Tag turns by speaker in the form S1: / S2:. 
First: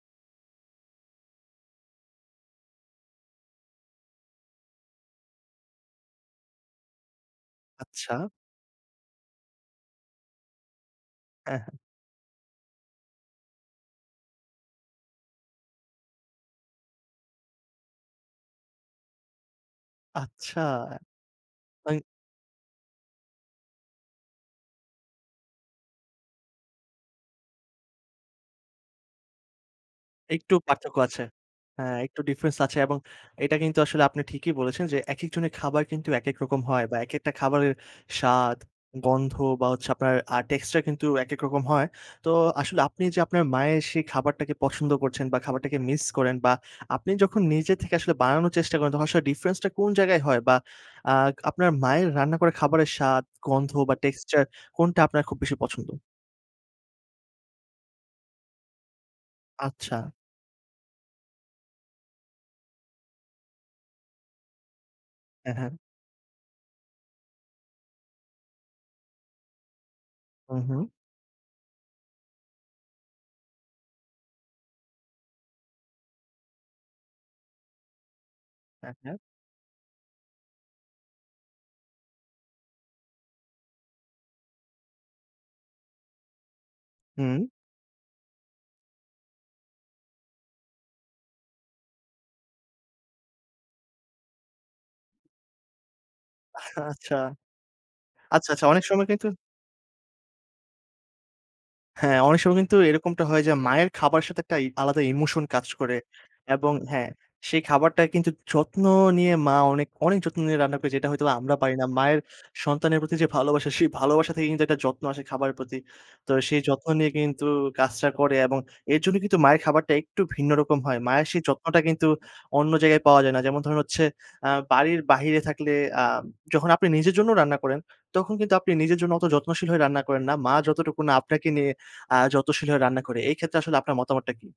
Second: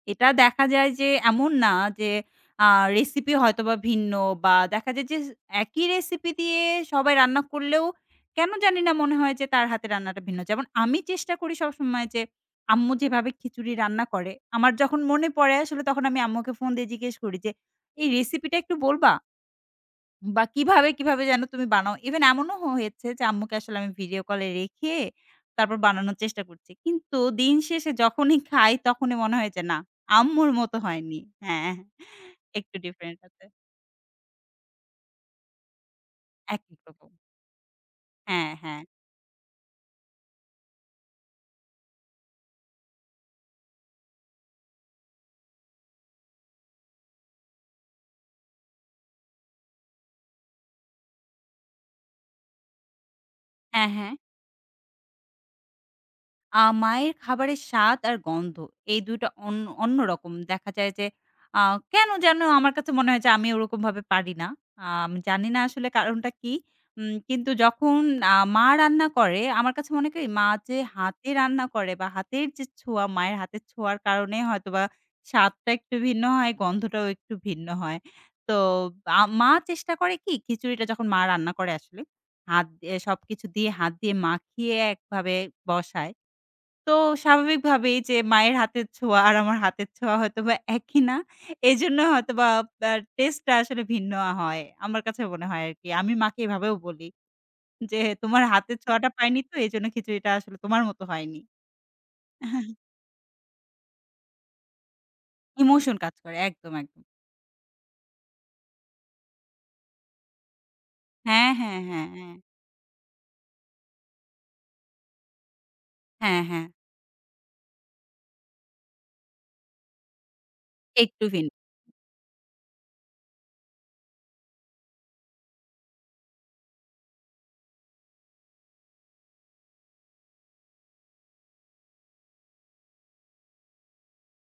S1: এটা দেখা যায় যে এমন না যে আ রেসিপি হয়তোবা ভিন্ন বা দেখা যায় যে, একই রেসিপি দিয়ে সবাই রান্না করলেও,
S2: আচ্ছা।
S1: কেন জানি না মনে হয় যে তার হাতে রান্নাটা ভিন্ন। যেমন আমি চেষ্টা করি
S2: হ্যাঁ, হ্যাঁ।
S1: সবসময় যে আম্মু যেভাবে খিচুড়ি রান্না করে। আমার যখন মনে পড়ে আসলে তখন আমি আম্মুকে ফোন দিয়ে জিজ্ঞেস করি যে, এই রেসিপিটা একটু বলবা? বা
S2: আচ্ছা।
S1: কিভাবে কিভাবে যেন তুমি বানাও?
S2: তাই।
S1: ইভেন এমনও হ হয়েছে যে আম্মুকে আসলে আমি ভিডিও কলে রেখে, তারপর বানানোর চেষ্টা করছি। কিন্তু দিন শেষে যখনই খাই তখনই মনে হয় যে না, আম্মুর
S2: একটু
S1: মত
S2: পার্থক্য
S1: হয়নি।
S2: আছে।
S1: হ্যাঁ
S2: হ্যাঁ, একটু ডিফারেন্স
S1: একটু
S2: আছে। এবং
S1: ডিফারেন্ট আছে।
S2: এটা কিন্তু আসলে আপনি ঠিকই বলেছেন যে একেক জনের খাবার কিন্তু একেক রকম
S1: একই
S2: হয়। বা
S1: রকম।
S2: একেকটা খাবারের
S1: হ্যাঁ,
S2: স্বাদ,
S1: হ্যাঁ।
S2: গন্ধ বা হচ্ছে আপনার আ টেস্টা কিন্তু একেক রকম হয়। তো আসলে আপনি যে আপনার মায়ের সেই খাবারটাকে পছন্দ করছেন বা খাবারটাকে মিস করেন। বা আপনি যখন নিজে থেকে আসলে বানানোর চেষ্টা করেন তখন আসলে ডিফারেন্স টা কোন জায়গায় হয়? বা আ আপনার মায়ের রান্না করা খাবারের স্বাদ, গন্ধ
S1: হ্যাঁ,
S2: বা
S1: হ্যাঁ।
S2: টেক্সচার কোনটা আপনার খুব বেশি পছন্দ?
S1: আ মায়ের খাবারের স্বাদ আর গন্ধ, এই ২ টা অন্য
S2: আচ্ছা।
S1: অন্যরকম। দেখা যায় যে আ কেন যেন আমার কাছে মনে হয় যে আমি ওরকমভাবে পারি না। আ আমি জানি
S2: হ্যাঁ,
S1: না
S2: হ্যাঁ।
S1: আসলে কারণটা কি। উম কিন্তু যখন আ মা রান্না করে আমার কাছে মনে হয় কি, মা
S2: হু,
S1: যে
S2: হু।
S1: হাতে রান্না করে বা হাতের যে ছোঁয়া, মায়ের হাতের ছোঁয়ার কারণে হয়তোবা স্বাদটা একটু ভিন্ন হয় গন্ধটাও একটু ভিন্ন হয়। তো
S2: হ্যাঁ, হ্যাঁ।
S1: আ মা চেষ্টা করে কি খিচুড়িটা যখন মা রান্না করে আসলে, হাত দিয়ে সবকিছু দিয়ে হাত দিয়ে মাখিয়ে একভাবে বসায়। তো
S2: হুম।
S1: স্বাভাবিকভাবে যে মায়ের হাতের ছোঁয়া আর আমার হাতের ছোঁয়া হয়তোবা একই না। এজন্য হয়তোবা আ টেস্ট টা আসলে ভিন্ন হয়। আমার কাছে মনে হয় আরকি। আমি মাকে এভাবেও বলি,
S2: আচ্ছা
S1: যে তোমার
S2: আচ্ছা, আচ্ছা।
S1: হাতের
S2: অনেক সময়
S1: ছোঁয়াটা
S2: কিন্তু
S1: পাইনি তো এজন্য খিচুড়িটা আসলে তোমার মত হয়নি।
S2: হ্যাঁ, অনেক সময় কিন্তু এরকমটা হয় যে মায়ের খাবারের সাথে একটা ই আলাদা ইমোশন কাজ
S1: ইমোশন
S2: করে।
S1: কাজ করে। একদম,
S2: এবং
S1: একদম।
S2: হ্যাঁ, সেই খাবারটা কিন্তু যত্ন নিয়ে মা অনেক, অনেক যত্ন নিয়ে রান্না করে যেটা হয়তো
S1: হ্যাঁ,
S2: আমরা পারি
S1: হ্যাঁ,
S2: না।
S1: হ্যাঁ,
S2: মায়ের
S1: হ্যাঁ।
S2: সন্তানের প্রতি যে ভালোবাসা সেই ভালোবাসা থেকে কিন্তু একটা যত্ন আসে খাবারের প্রতি। তো
S1: হ্যাঁ,
S2: সেই
S1: হ্যাঁ।
S2: যত্ন নিয়ে কিন্তু কাজটা করে। এবং এর জন্য কিন্তু মায়ের খাবারটা একটু ভিন্ন রকম হয়।
S1: একটু
S2: মায়ের সেই
S1: ভিন
S2: যত্নটা কিন্তু অন্য জায়গায় পাওয়া যায় না। যেমন ধরুন হচ্ছে আ বাড়ির বাহিরে থাকলে আ যখন আপনি নিজের জন্যও রান্না করেন। তখন কিন্তু আপনি নিজের জন্য অত যত্নশীল হয়ে রান্না করেন না। মা যতটুকু না আপনাকে নিয়ে আ যত্নশীল হয়ে রান্না করে। এই ক্ষেত্রে আসলে আপনার মতামতটা কী?